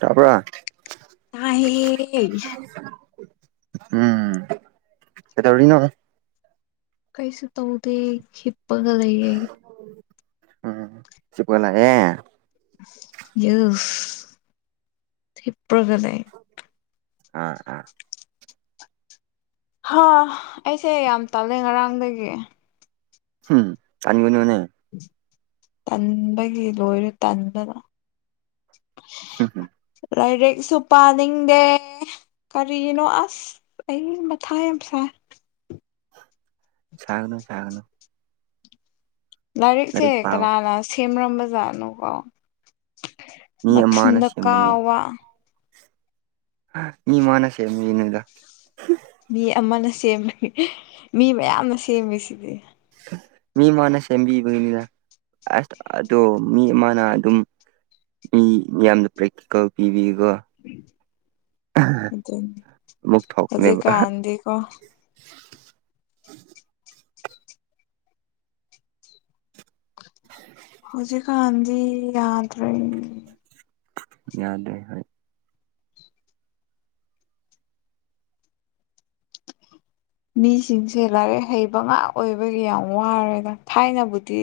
ꯇꯥꯄ ꯇ ꯎꯝ ꯀ ꯇꯧꯔꯤꯅꯣ ꯀꯩꯁꯨ ꯇꯧꯗꯦ ꯍꯤꯞꯄꯒ ꯂꯩꯌꯦ ꯎꯝ ꯁꯤꯄꯒꯂꯌꯦ ꯌꯦ ꯏꯄ꯭ꯔꯒ ꯂꯩ ꯑꯥ ꯑꯥ ꯍꯥ ꯑꯩꯁꯦ ꯌꯥꯝ ꯇꯥꯜꯂꯦ ꯉꯔꯥꯡꯗꯒꯤ ꯎꯝ ꯆꯅꯤꯕꯅꯤ ꯃꯅꯦ ꯇꯟꯕꯒꯤ ꯂꯣꯏꯔꯦ ꯇꯟꯕꯗ [unintelligible] ꯂꯥꯏꯔꯛꯁꯨ ꯄꯥꯅꯤꯡꯗꯦ ꯀꯔꯤꯅꯣ ꯑꯁ ꯑꯩ ꯃꯊꯥ ꯌꯥꯝ ꯁꯥꯏ ꯁꯥꯒꯅꯨ ꯁꯥꯒꯅꯨ ꯂꯥꯏꯔꯤꯛꯁꯦ ꯂꯥꯏꯔꯤꯛ ꯄꯥꯎ ꯀꯅꯥꯅ ꯁꯦꯝꯔꯝꯕ ꯖꯥꯠꯅꯣꯀꯣ ꯃꯤ ꯑꯃꯅ ꯃꯊꯨꯟꯗ ꯁꯦꯝꯕꯅꯦ ꯀꯥꯥꯎꯕ ꯃꯤ ꯃꯥꯅꯁꯦ ꯃꯤꯅꯦꯗ ꯃꯤ ꯑꯃꯅ ꯁꯦꯝꯕꯅꯤ ꯃꯤ ꯃꯌꯥꯝꯅ ꯁꯦꯝꯃꯤꯁꯤꯗꯤ ꯃꯤ ꯃꯥꯅ ꯁꯦꯝꯕꯤꯕꯒꯤꯅꯤꯅ ꯑꯁ ꯑꯗꯣ ꯃꯤ ꯃꯥꯅ ꯑꯗꯨꯝ ꯃꯤ ꯌꯥꯝꯅ ꯄ꯭ꯔꯦꯛꯇꯤꯀꯜ ꯄꯤꯕꯤꯀꯣ ꯑꯗꯨꯅꯤ ꯑꯃꯨꯛ ꯍꯧꯖꯤꯛ ꯊꯣꯛꯄꯅꯦꯕ ꯀꯥꯟꯗꯤꯀꯣ [unintelligible] ꯍꯧꯖꯤꯛꯀꯥꯟꯤ ꯌꯥꯗꯔꯦ ꯌꯥꯗꯦ ꯍꯥꯏ ꯃꯤꯁꯤꯡꯁꯦ ꯂꯥꯏꯔꯤꯛ ꯍꯩꯕ ꯉꯥꯛ ꯑꯣꯏꯕꯒꯤ ꯌꯥꯝ ꯋꯥꯔꯦꯗ ꯊꯥꯏꯅꯕꯨꯗꯤ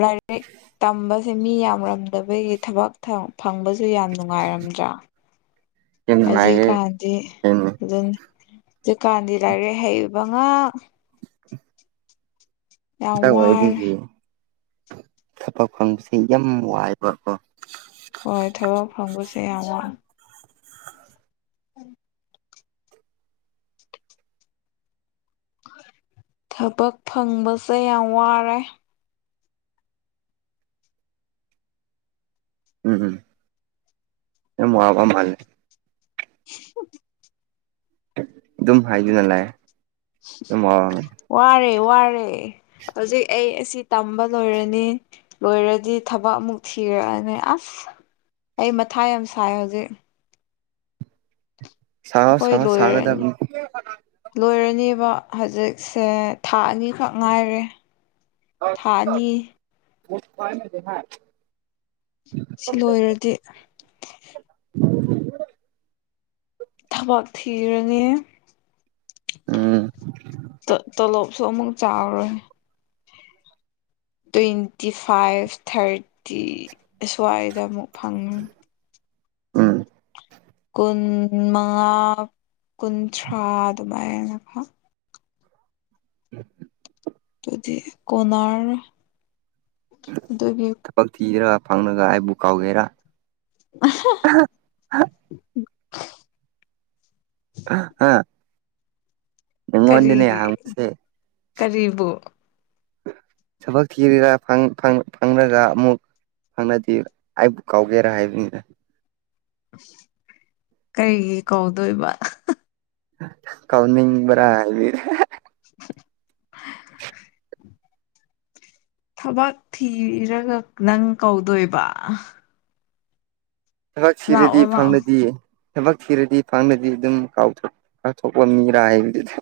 ꯂꯥꯏꯔꯤꯛ ꯇꯝꯕ ꯃꯤ ꯌꯥꯝꯔꯝꯗꯕꯒꯤ ꯊꯕꯛ ꯐꯪꯕꯁꯨ ꯌꯥꯝ ꯅꯨꯡꯉꯥꯏꯔꯝꯗ꯭ꯔꯥ ꯌꯥꯝ ꯅꯨꯡꯉꯥꯏꯌꯦ ꯍꯧꯖꯤꯛꯀꯥꯟꯗꯤ ꯌꯥꯝꯅ ꯑꯗꯨꯅꯤ ꯍꯧꯖꯤꯛꯀꯥꯟꯗꯤ ꯂꯥꯏꯔꯤꯛ ꯍꯩꯕ ꯉꯥꯛ ꯌꯥꯝ ꯋꯥꯔꯦ ꯋꯥꯏꯕꯤꯒꯤ ꯊꯕꯛ ꯐꯪꯕꯁꯦ ꯌꯥꯝ ꯋꯥꯏꯕꯀꯣ ꯍꯣꯏ ꯊꯕꯛ ꯐꯪꯕꯁꯦ ꯌꯥꯝ ꯋꯥꯏ ꯎꯝ ꯊꯕꯛ ꯐꯪꯕꯁꯦ ꯌꯥꯝ ꯋꯥꯔꯦ ꯎꯝ ꯎꯝ ꯌꯥꯝ ꯋꯥꯕ ꯃꯥꯜꯂꯦ [unintelligible] ꯑꯗꯨꯝ ꯍꯥꯏꯗꯨꯅ ꯂꯥꯛꯑꯦ ꯑꯗꯨꯝ ꯋꯥꯔꯦ ꯋꯥꯔꯦ ꯍꯧꯖꯤꯛ ꯑꯩ ꯑꯁꯤ ꯇꯝꯕ ꯂꯣꯏꯔꯅꯤ ꯂꯣꯏꯔꯗꯤ ꯊꯕꯛ ꯑꯃꯨꯛ ꯊꯤꯔꯛꯑꯅꯤ ꯑꯁ ꯑꯩ ꯃꯊꯥ ꯌꯥꯝ ꯁꯥꯏ ꯍꯧꯖꯤꯛ ꯁꯥꯎ ꯑꯈꯣꯏ ꯁꯥꯎ ꯂꯣꯏꯔꯅꯤ ꯁꯥꯒꯗꯕꯅꯤ ꯂꯣꯏꯔꯅꯦꯕ ꯍꯧꯖꯤꯛꯁꯦ ꯊꯥ ꯑꯅꯤꯈꯛ ꯉꯥꯏꯔꯦ ꯊꯥ ꯑꯅꯤ [unintelligible] ꯁꯤ ꯂꯣꯏꯔꯗꯤ ꯊꯕꯛ ꯊꯤꯔꯅꯤ ꯎꯝ ꯇꯣꯂꯣꯞ ꯁꯨ ꯑꯃꯨꯛ ꯆꯥꯎꯔꯣꯏ ꯇ꯭ꯋꯦꯟꯇꯤ ꯐꯥꯏꯚ ꯊꯥꯔꯇꯤ ꯁꯋꯥꯏꯗ ꯑꯃꯨꯛ ꯐꯪꯉꯤ ꯎꯝ ꯀꯨꯟ ꯃꯉꯥ ꯀꯨꯟꯊ꯭ꯔꯥ ꯑꯗꯨꯃꯥꯏꯅ [unintelligible] ꯑꯗꯨꯗꯤ ꯀꯣꯟꯅꯔꯅꯤ ꯑꯗꯨꯒꯤ ꯊꯕꯛ ꯊꯤꯔꯒ ꯐꯪꯉꯒ ꯑꯩꯕꯨ ꯀꯥꯎꯒꯦꯔ [unintelligible] [unintelligible] ꯍꯥ ꯀꯔꯤ ꯅꯪꯉꯣꯟꯗꯅꯦ ꯍꯥꯡꯕꯁꯦ ꯀꯔꯤꯕꯨ ꯊꯕꯛ ꯊꯤꯔꯒ ꯐꯪꯂꯒ ꯑꯃꯨꯛ ꯐꯪꯂꯗꯤ ꯑꯩꯕꯨ ꯀꯥꯎꯒꯦꯔꯥ ꯍꯥꯏꯕꯅꯤꯗ ꯀꯔꯤꯒꯤ ꯀꯥꯎꯗꯣꯏꯕ ꯀꯥꯎꯅꯤꯡꯕꯔꯥ ꯍꯥꯏ [unintelligible] ꯊꯕꯛ ꯊꯤꯔꯒ ꯅꯪ ꯀꯥꯎꯗꯣꯏꯕ ꯊꯕꯛ ꯊꯤꯔꯗꯤ ꯂꯥꯛꯑꯣ ꯂꯥꯛꯑꯣ ꯐꯪꯂꯗꯤ ꯊꯕꯛ ꯊꯤꯔꯗꯤ ꯐꯪꯂꯗꯤ ꯑꯗꯨꯝ ꯀꯥꯎ ꯀꯥꯎꯊꯣꯛ ꯂꯝꯅꯤꯔ ꯍꯥꯏꯕꯗꯨꯗ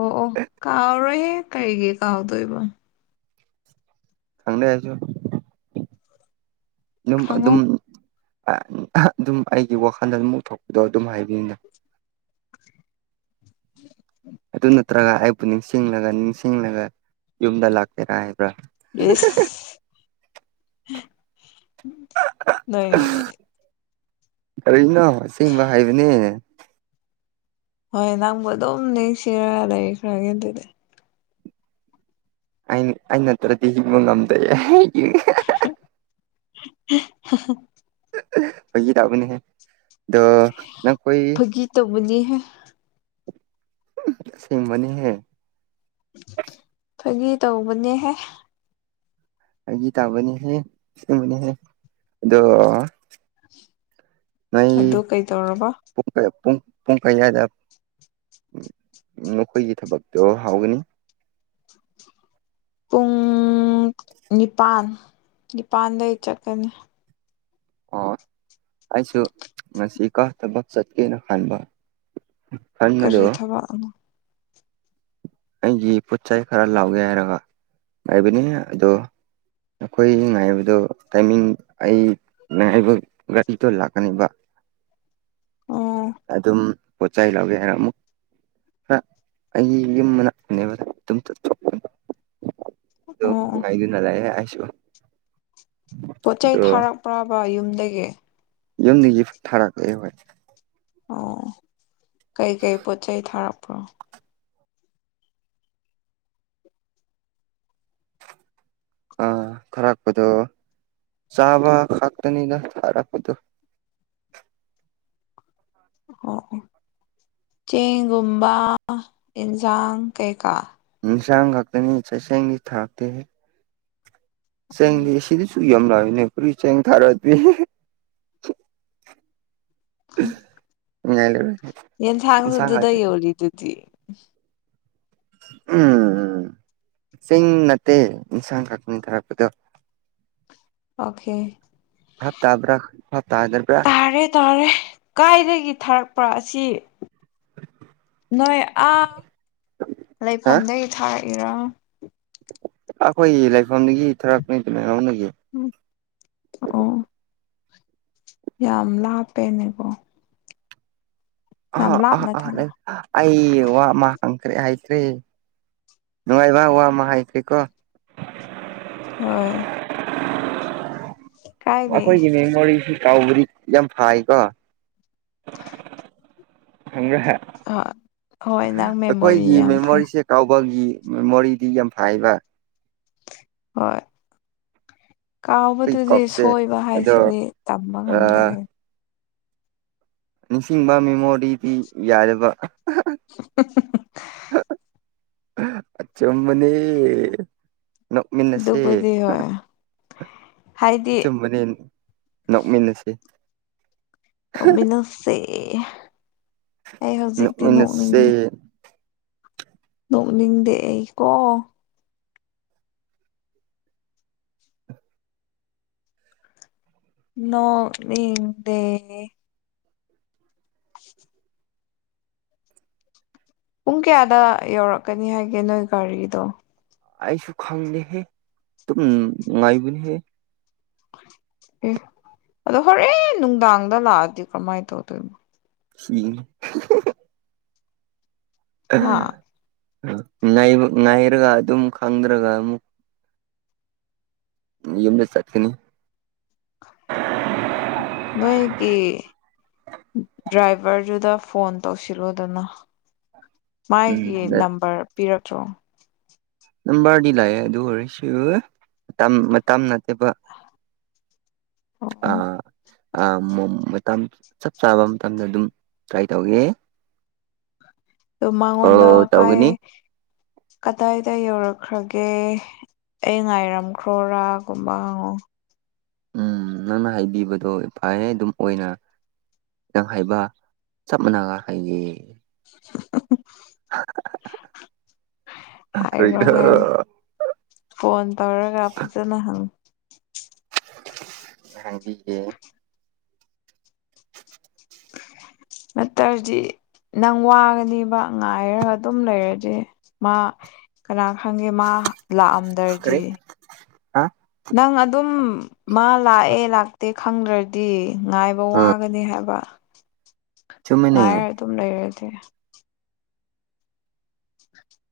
ꯑꯣ ꯑꯣ ꯀꯥꯎꯔꯣꯏꯍꯦ ꯀꯔꯤꯒꯤ ꯀꯥꯎꯗꯣꯏꯕ ꯈꯪꯗꯦ ꯑꯩꯁꯨ ꯅꯪ ꯑꯗꯨꯝ ꯈꯪꯉꯨ ꯑꯗꯨꯝ ꯑꯩꯒꯤ ꯋꯥꯈꯜꯗ ꯑꯗꯨꯝ ꯎꯊꯣꯛꯄꯗꯣ ꯑꯗꯨꯝ ꯍꯥꯏꯕꯅꯤꯗ ꯑꯗꯨꯅ ꯅꯠꯇ꯭ꯔꯒ ꯑꯩꯕꯨ ꯅꯤꯡꯁꯤꯡꯂꯒ ꯅꯤꯡꯁꯤꯡꯂꯒ ꯌꯨꯝꯗ ꯂꯥꯛꯀꯦꯔ ꯍꯥꯏꯕ꯭ꯔ ꯏꯁ ꯅꯣꯏ ꯀꯔꯤꯅꯣ ꯑꯁꯦꯡꯕ ꯍꯥꯏꯕꯅꯦ ꯍꯣꯏ ꯅꯪꯕꯨ ꯑꯗꯨꯝ ꯅꯤꯡꯁꯤꯡꯔ ꯂꯩꯔꯤꯛꯈ꯭ꯔꯒꯦ ꯑꯗꯨꯗꯤ ꯑ ꯑꯩ ꯅꯠꯇ꯭ꯔꯗꯤ ꯍꯤꯡꯕ ꯉꯝꯗꯦ ꯍꯤꯍꯤ [unintelligible] ꯐꯥꯒꯤ ꯇꯥꯕꯅꯤꯍꯦ ꯐꯥꯒꯤ ꯇꯧꯕꯅꯤꯍꯦ ꯑꯁꯦꯡꯕꯅꯤꯍꯦ ꯐꯥꯒꯤ ꯇꯧꯕꯅꯦꯍꯦ ꯐꯥꯒꯤ ꯇꯥꯎꯕꯅꯦꯍꯦ ꯑꯁꯦꯡꯅꯦꯍꯦ ꯑꯗꯣ ꯅꯣꯏ ꯑꯗꯨ ꯀꯩ ꯗꯧꯔꯕ ꯄꯨꯡ ꯄꯨꯡ ꯀꯌꯥꯏꯗ ꯅꯈꯣꯏꯒꯤ ꯊꯕꯛꯇꯣ ꯍꯥꯎꯒꯅꯤ ꯄꯨꯡ ꯅꯤꯄꯥꯟ ꯅꯤꯄꯥꯟꯗꯩ ꯆꯠꯀꯅꯤ ꯑꯣ ꯑꯩꯁꯨ ꯉꯁꯤ ꯀꯥ ꯊꯕꯛ ꯆꯠꯀꯦꯅ ꯈꯟꯕ ꯀꯔꯤ ꯈꯟꯕꯗꯣ ꯊꯕꯛꯅꯣ ꯑꯩꯒꯤ ꯄꯣꯠꯆꯩ ꯈꯔ ꯂꯥꯎꯒꯦ ꯍꯥꯏꯔꯒ ꯉꯥꯏꯕꯅꯤꯍꯦ ꯑꯗꯣ ꯅꯈꯣꯏ ꯉꯥꯏꯕꯗꯣ ꯇꯥꯏꯃꯤꯡ ꯑꯩ ꯉꯥꯏꯕ ꯒꯥꯔꯤꯗꯣ ꯂꯥꯛꯀꯅꯦꯕ ꯑꯣ ꯑꯗꯨꯝ ꯄꯣꯠꯆꯩ ꯂꯧꯒꯦ ꯍꯥꯏꯔ ꯑꯃꯨꯛ ꯈ ꯑꯩꯒꯤ ꯌꯨꯝ ꯃꯅꯥꯛꯄꯅꯦꯕꯗ ꯑꯗꯨꯝ ꯆ ꯑꯗꯨ ꯑꯣ ꯑꯣ ꯃꯥꯏꯗꯨꯅ ꯂꯩꯌꯦ ꯑꯩꯁꯨ ꯄꯣꯠ ꯆꯩꯩ ꯑꯗꯣ ꯊꯥꯔꯛꯄ꯭ꯔꯕ ꯌꯨꯝꯗꯒꯤ ꯌꯨꯝꯗꯒꯤ ꯊꯥꯔꯛꯂꯦ ꯍꯣꯏ ꯑꯣ ꯀꯩꯀꯩ ꯄꯣꯠ ꯆꯩꯩ ꯊꯥꯔꯛꯄ꯭ꯔꯣ ꯑꯥ ꯊꯥꯔꯛꯄꯗꯣ ꯆꯥꯕ ꯈꯥꯛꯇꯅꯤꯅ ꯊꯥꯔꯛꯄꯗꯣ ꯑꯣ ꯆꯦꯡꯒꯨꯝꯕ ꯌꯦꯟꯁꯥꯡ ꯀꯩꯀꯥ ꯏꯟꯁꯥꯡ ꯈꯥꯛꯇꯅꯤ ꯆꯁꯦꯡꯗꯤ ꯊꯥꯔꯛꯇꯦ ꯎꯝ ꯆꯦꯡꯗꯤ ꯁꯤꯗꯁꯨ ꯌꯥꯝꯂꯥꯏꯕꯅꯦ ꯄꯨꯔꯤ ꯆꯦꯡ ꯊꯥꯔꯛꯗꯤ ꯉꯥꯏ ꯏꯟꯁꯥꯡ ꯌꯦꯟꯁꯥꯡꯁꯨꯗꯨꯗ ꯈꯛꯇꯅꯤ ꯌꯣꯜꯂꯤꯗꯨꯗꯤ ꯎꯝ ꯆꯤꯡ ꯅꯠꯇꯦ ꯏꯟꯁꯥꯡ ꯀꯛꯄꯅꯤ ꯊꯥꯔꯛꯄꯗꯣ ꯑꯣꯀꯦ ꯕꯥꯞꯇꯥꯕ꯭ꯔ ꯕꯥꯞꯇꯥꯗꯕꯔꯥ ꯇꯥꯔꯦ ꯇꯥꯔꯦ ꯀꯥꯏꯗꯒꯤ ꯊꯥꯔꯛꯄ ꯑꯁꯤ ꯅꯣꯏ ꯑꯥ ꯍꯥ ꯂꯩꯐꯝꯗꯒꯤ ꯊꯥꯔꯛꯏꯔꯥ ꯑꯩꯈꯣꯏꯒꯤ ꯂꯩꯐꯝꯗꯒꯤ ꯊꯔꯛꯅꯤꯗꯃꯍꯧꯅꯒꯤ ꯝ ꯑꯣ ꯌꯥꯝ ꯂꯥꯞꯄꯦꯅꯦꯀꯣ ꯑ ꯌꯥꯝ ꯑ ꯂꯥꯞꯅ ꯊꯥ ꯑ ꯑꯩ ꯋꯥ ꯑꯃ ꯍꯪꯈ꯭ꯔꯦ ꯍꯥꯏꯈ꯭ꯔꯦ ꯅꯨꯡꯉꯥꯏꯕ ꯋꯥ ꯑꯃ ꯍꯥꯏꯒꯦꯀꯣ ꯍꯣꯏ ꯀꯥꯏꯗꯩ ꯑꯩꯈꯣꯏꯒꯤ ꯃꯦꯃꯣꯔꯤꯁꯤ ꯀꯥꯎꯕꯗꯤ ꯌꯥꯝ ꯐꯥꯏꯀꯣ ꯈꯪꯈ꯭ꯔꯦꯍꯦ ꯍꯣꯏ ꯍꯣꯏ ꯅꯪ ꯃꯦꯃꯣꯔꯤ ꯑꯩꯈꯣꯏꯒꯤ ꯌꯥꯝ ꯐꯩ ꯃꯦꯃꯣꯔꯤꯁꯦ ꯀꯥꯎꯕꯒꯤ ꯃꯦꯃꯣꯔꯤꯗꯤ ꯌꯥꯝ ꯐꯩꯕ ꯍꯣꯏ ꯑꯩꯈꯣꯏ ꯀꯥꯎꯕꯗꯨꯗꯤ ꯀꯣꯛꯁꯦ ꯁꯣꯏꯕ ꯑꯗꯣ ꯍꯥꯏꯁꯤꯗꯤ ꯇꯝꯕ ꯉꯝꯗꯦ ꯑꯥ ꯅꯤꯡꯁꯤꯡꯕ ꯃꯦꯃꯣꯔꯤꯗꯤ ꯌꯥꯗꯕ [unintelligible] ꯑꯆꯨꯝꯕꯅꯦ ꯅꯣꯛꯃꯤꯟꯅꯁꯦ ꯑꯗꯨꯕꯨꯗꯤ ꯍꯣꯏ ꯍꯥꯏꯗꯤ ꯑꯆꯨꯝꯕꯅꯦ ꯅꯣꯛꯃꯤꯟꯅꯁꯤ ꯅꯣꯛꯃꯤꯟꯅꯁꯦ ꯑꯩ ꯍꯧꯖꯤꯛꯇꯤ ꯅꯣꯛꯃꯤꯟꯅꯁꯦ ꯅꯣꯛꯅꯤꯡꯗꯦ ꯅꯣꯛꯅꯤꯡꯗꯦ ꯑꯩꯀꯣ ꯅꯣꯛꯅꯤꯡꯗꯦ ꯄꯨꯡ ꯀꯌꯥꯗ ꯌꯧꯔꯛꯀꯅꯤ ꯍꯥꯏꯒꯦ ꯅꯣꯏ ꯒꯥꯔꯤꯗꯣ ꯑꯩꯁꯨ ꯈꯪꯗꯦꯍꯦ ꯑꯗꯨꯝ ꯅꯨꯡꯉꯥꯏꯕꯅꯤꯍꯦ ꯑꯦ ꯑꯗꯣ ꯍꯣꯔꯦꯟ ꯅꯨꯡꯗꯥꯡꯗ ꯂꯥꯛꯑꯗꯤ ꯀꯃꯥꯏ ꯇꯧꯗꯣꯏ [unintelligible] ꯍꯥ ꯑ ꯀꯩꯅꯣ ‌ꯅꯩꯔ‌ꯒꯑꯗꯨꯝ ꯈꯪꯗ꯭ꯔꯒ ꯑꯃꯨꯛ ꯌꯨꯝꯗ ꯆꯠꯀꯅꯤ ꯅꯣꯏꯒꯤ ꯗ꯭ꯔꯥꯏꯚꯔꯗꯨꯗ ꯐꯣꯟ ꯇꯧꯁꯤꯜꯂꯣꯗꯅ ꯃꯥꯒꯤ ꯎꯝ ꯅꯝꯕꯔ ꯄꯤꯔꯛꯇ꯭ꯔꯣ ꯅꯝꯕꯔꯗꯤ ꯂꯥꯛꯑꯦ ꯑꯗꯨ ꯑꯣꯏꯔꯁꯨ ꯌꯥꯝ ꯃꯇꯝ ꯅꯠꯇꯕ ꯑꯣ ꯑꯥ ꯃꯇꯝ ꯆꯞ ꯆꯥꯕ ꯃꯇꯝꯗ ꯑꯗꯨꯝ ꯇ꯭ꯔꯥꯏ ꯇꯧꯏ ꯑ ꯃꯉꯣꯟꯗ ꯑꯣ ꯀꯥꯏ ꯇꯧꯒꯅꯤ ꯀꯗꯥꯏꯗ ꯌꯧꯔꯛꯈ꯭ꯔꯒꯦ ꯑꯩ ꯉꯥꯏꯔꯝꯈ꯭ꯔꯣꯔ ꯒꯨꯝꯕ ꯍꯪ ꯉꯣ ꯎꯝ ꯅꯪꯅ ꯍꯥꯏꯕꯤꯕꯗꯣ ꯐꯩꯑꯦ ꯑꯗꯨꯝ ꯑꯣꯏꯅ ꯅꯪ ꯍꯥꯏꯕ ꯆꯞ ꯃꯥꯟꯅꯅꯕ ꯍꯥꯏꯌꯦ ꯍꯥꯏꯔꯣ ꯀꯔꯤꯔ ꯍꯥꯏꯔꯣ ꯐꯣꯟ ꯇꯧꯔꯒ ꯐꯖꯅ ꯍꯪ ꯍꯕꯤꯒꯦ ꯅꯠꯇ꯭ꯔꯗꯤ ꯅꯪ ꯋꯥꯒꯅꯦꯕ ꯉꯥꯏꯔꯒ ꯑꯗꯨꯝ ꯂꯩꯔꯗꯤ ꯃꯥ ꯀꯅꯥ ꯈꯪꯒꯦ ꯃꯥ ꯂꯥꯛꯑꯝꯗ꯭ꯔꯗꯤ ꯀꯔꯤ ꯍꯥ ꯅꯪ ꯑꯗꯨꯝ ꯃꯥ ꯂꯥꯛꯑꯦ ꯂꯥꯛꯇꯦ ꯈꯪꯗ꯭ꯔꯗꯤ ꯉꯥꯏꯕ ꯑꯥ ꯋꯥꯒꯅꯤ ꯍꯥꯏꯕ ꯆꯨꯝꯃꯤꯅꯦ ꯉꯥꯏ ꯔ ꯑꯗꯨꯝ ꯂꯩꯔꯗꯤ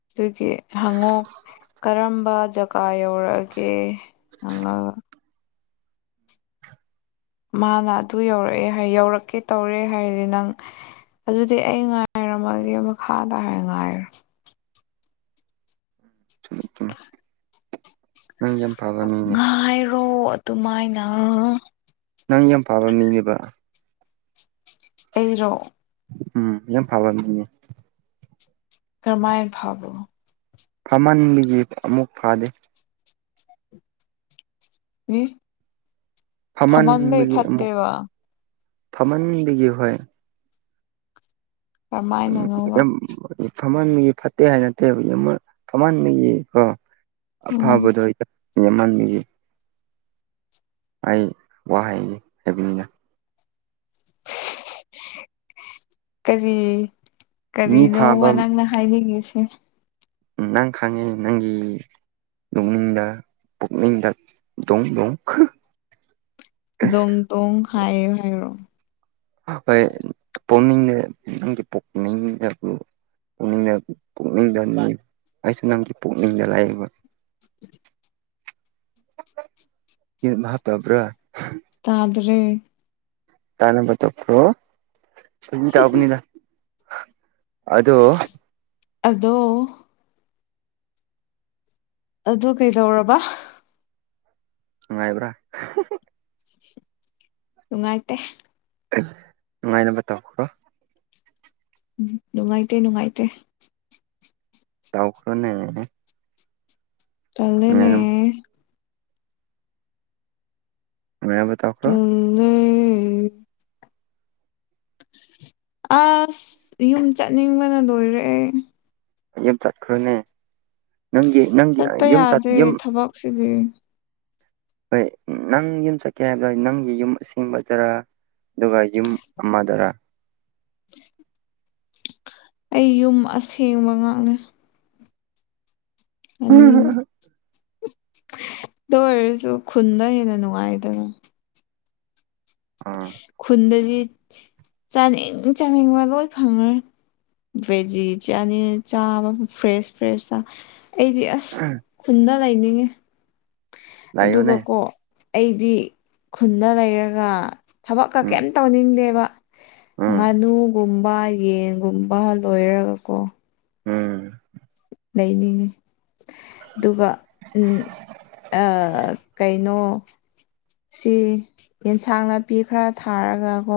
ꯑꯗꯨꯒꯤ ꯍꯪꯉꯣ ꯀꯔꯝꯕ ꯖꯒꯥ ꯌꯧꯔꯛꯑꯒꯦ ꯍꯩꯉꯥ ꯃꯥꯅ ꯑꯗꯨ ꯌꯧꯔꯛꯑꯦ ꯍꯥꯏ ꯌꯧꯔꯛꯀꯦ ꯇꯧꯔꯦ ꯍꯥꯏꯔꯗꯤ ꯅꯪ ꯑꯗꯨꯗꯤ ꯑꯩ ꯉꯥꯏꯔꯝꯃꯒꯦ ꯃꯈꯥ ꯗ ꯍꯥꯏ ꯉꯥꯏꯔꯣ ꯆꯨꯝꯃꯤ ꯆꯨꯝꯃꯤ [inaudible] ꯅꯪ ꯌꯥꯝ ꯐꯕ ꯃꯤꯅꯦ ꯉꯥꯏꯔꯣ ꯑꯗꯨꯃꯥꯏꯅ ꯅꯪ ꯌꯥꯝ ꯐꯥꯕ ꯃꯤꯅꯦꯕ ꯑꯩꯔꯣ ꯎꯝ ꯌꯥꯝ ꯐꯕ ꯃꯤꯅꯦ ꯀꯔꯝꯃꯥꯏ ꯐꯕꯔꯣ ꯐꯝꯃꯟꯕꯒꯤ ꯑꯃꯨꯛ ꯐꯥꯗꯦ ꯌꯤ ꯐꯝꯃꯟꯕꯒꯤ ꯑꯃꯨꯛ ꯐꯠꯇꯦꯕ ꯐꯝꯃꯟꯕꯒꯤ ꯍꯣꯏ ꯎꯝ ꯀꯔꯝꯃꯥꯏꯅꯅꯣꯕ ꯌꯥꯝ ꯐꯝꯃꯟꯕꯒꯤ ꯐꯠꯇꯦ ꯍꯥꯏ ꯅꯠꯇꯦꯕ ꯌꯥꯝꯅ ꯐꯝꯍꯟꯕꯒꯤ ꯀꯣ ꯎꯝ ꯑꯐꯕꯗ ꯌ ꯃꯤꯍꯟꯒꯤ ꯑꯩ ꯋꯥ ꯍꯥꯏꯒꯦ ꯍꯥꯏꯕꯅꯤꯅ ꯀꯔꯤ ꯃꯤ ꯀꯔꯤꯅꯣ ꯐꯥꯕ ꯃꯅꯥꯪꯅ ꯈꯥꯏ ꯂꯩꯒꯦꯁꯤꯦ ꯎ ꯅꯪ ꯈꯥꯡꯉꯦ ꯅꯪꯒꯤ ꯅꯣꯛꯅꯤꯡꯗ ꯄꯨꯛꯅꯤꯡꯗꯣꯡꯣꯡꯈ ꯗꯣꯡ ꯇꯣꯡ ꯍꯥꯏꯌ ꯍꯥꯏꯔꯣ ꯑꯩꯣꯏ ꯄꯨꯛꯅꯤꯡꯗ ꯅꯪꯒꯤ ꯄꯨꯛꯅꯤꯡꯗ ꯄꯨꯛꯅꯤꯡꯗ ꯄꯨꯛꯅꯤꯡꯗ ꯑꯩꯁꯨ ꯅꯪꯗꯤ ꯄꯨꯛꯅꯤꯡꯗ ꯂꯥꯛꯌꯦꯕ [inaudible] ꯌꯦ ꯃꯥ ꯄꯕ꯭ꯔꯥ ꯇꯥꯗꯔꯦ꯫ ꯇꯥꯅꯕ ꯇꯣꯞꯄ꯭ꯔꯣ ꯐꯥꯒꯤ ꯇꯧꯕꯅꯤꯗ ꯑꯗꯣ__ ꯑꯗꯣ__ ꯑꯗꯨ ꯀꯩꯗꯧꯔꯕ꯫ ꯅꯨꯡꯉꯥꯏꯕ꯭ꯔꯥ꯫ ꯅꯨꯡꯉꯥꯏꯇꯦ꯫ ꯅꯨꯡꯉꯥꯏꯅꯕ ꯇꯧꯈ꯭ꯔꯣ꯫ ꯎꯝ ꯅꯨꯡꯉꯥꯏꯇꯦ ꯅꯨꯡꯉꯥꯏꯇꯦ꯫ ꯇꯈꯔꯅꯦ꯫ ꯇꯧꯔꯦꯅꯦ꯫ ꯃꯌꯥꯝꯕ ꯇꯈ꯭ꯔꯣ꯫ ꯇꯜꯂꯦ ꯑꯁ ꯌꯨꯝ ꯆꯠꯅꯤꯡꯕꯅ ꯂꯣꯏꯔꯦ꯫ ꯌꯨꯝ ꯆꯠꯈ꯭ꯔꯣꯅꯦ ꯅꯪꯒꯤ ꯅꯪꯒꯤ ꯌꯨꯝ ꯌꯨꯝ__ ꯁꯤꯗꯤ꯫ ꯍꯣꯏ ꯅꯪ ꯌꯨꯝ ꯆꯠꯀꯦ ꯍꯥꯏꯕꯗ ꯅꯪꯒꯤ ꯌꯨꯝ ꯑꯁꯦꯡꯕꯗꯔ꯫ ꯑꯗꯨꯒ ꯌꯨꯝ ꯑꯃꯗꯔ꯫ ꯑꯩ ꯌꯨꯝ ꯑꯁꯦꯡꯕ ꯉꯥꯛꯅꯦ꯫ ꯑꯅꯤꯃ꯫ ꯑꯗꯨ ꯑꯣꯏꯔꯁꯨ ꯈꯨꯟꯗ ꯍꯦꯟꯅ ꯅꯨꯡꯉꯥꯏꯗꯅ꯫ ꯑ꯫ ꯈꯨꯟꯗꯗꯤ ꯆꯥꯅꯤꯡ ꯆꯥꯅꯤꯡꯕ ꯂꯣꯏ ꯐꯪꯉ꯭ꯔꯦ꯫ ꯚꯦꯖꯤ ꯆꯅꯤꯡꯉꯦ ꯆꯥ ꯐ꯭ꯔꯦꯁ ꯐ꯭ꯔꯦꯁ ꯆ__ ꯑꯩꯗꯤ ꯑꯁ ꯈꯨꯟꯗ ꯂꯩꯅꯤꯡꯉꯤ꯫ ꯂꯥꯛꯌꯣꯅꯦ ꯑꯗꯨꯒꯀꯣ ꯑꯩꯗꯤ ꯈꯨꯗ ꯂꯩꯔꯒ__ ꯊꯕꯛꯀ ꯎꯝ ꯀꯩꯝ ꯇꯧꯅꯤꯡꯗꯦꯕ ꯎꯝ ꯉꯥꯅꯨꯒꯨꯝꯕ__ ꯌꯦꯟꯒꯨꯝꯕ ꯂꯣꯏꯔꯒꯀꯣ꯫ ꯎꯝ꯫ ꯂꯩꯅꯤ꯫ ꯑꯗꯨꯒ ꯀꯩꯅꯣ__ ꯁꯤ ꯑꯦꯟꯁꯥꯡ ꯅꯥꯄꯤ ꯈꯔ ꯊꯥꯔꯒꯀꯣ꯫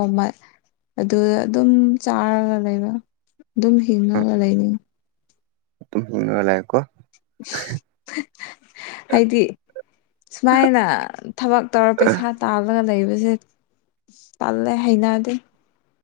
ꯑꯗꯨꯗ ꯑꯗꯨꯝ ꯆꯥꯔꯒ ꯂꯩꯕ ꯑꯗꯨꯝ ꯍꯤꯡꯉꯒ ꯂꯩꯅꯤꯡꯉꯦ꯫ [unintelligible] ꯂꯦꯀꯣ ꯍꯥꯏꯗꯤ꯫ ꯁꯨꯃꯥꯏꯅ ꯊꯕꯛ ꯇꯧꯔ ꯄꯩꯁꯥ ꯇꯥꯜꯂꯒ ꯂꯩꯕꯁꯦ꯫ ꯇꯜꯂꯦ ꯍꯥꯏꯅꯗꯤ꯫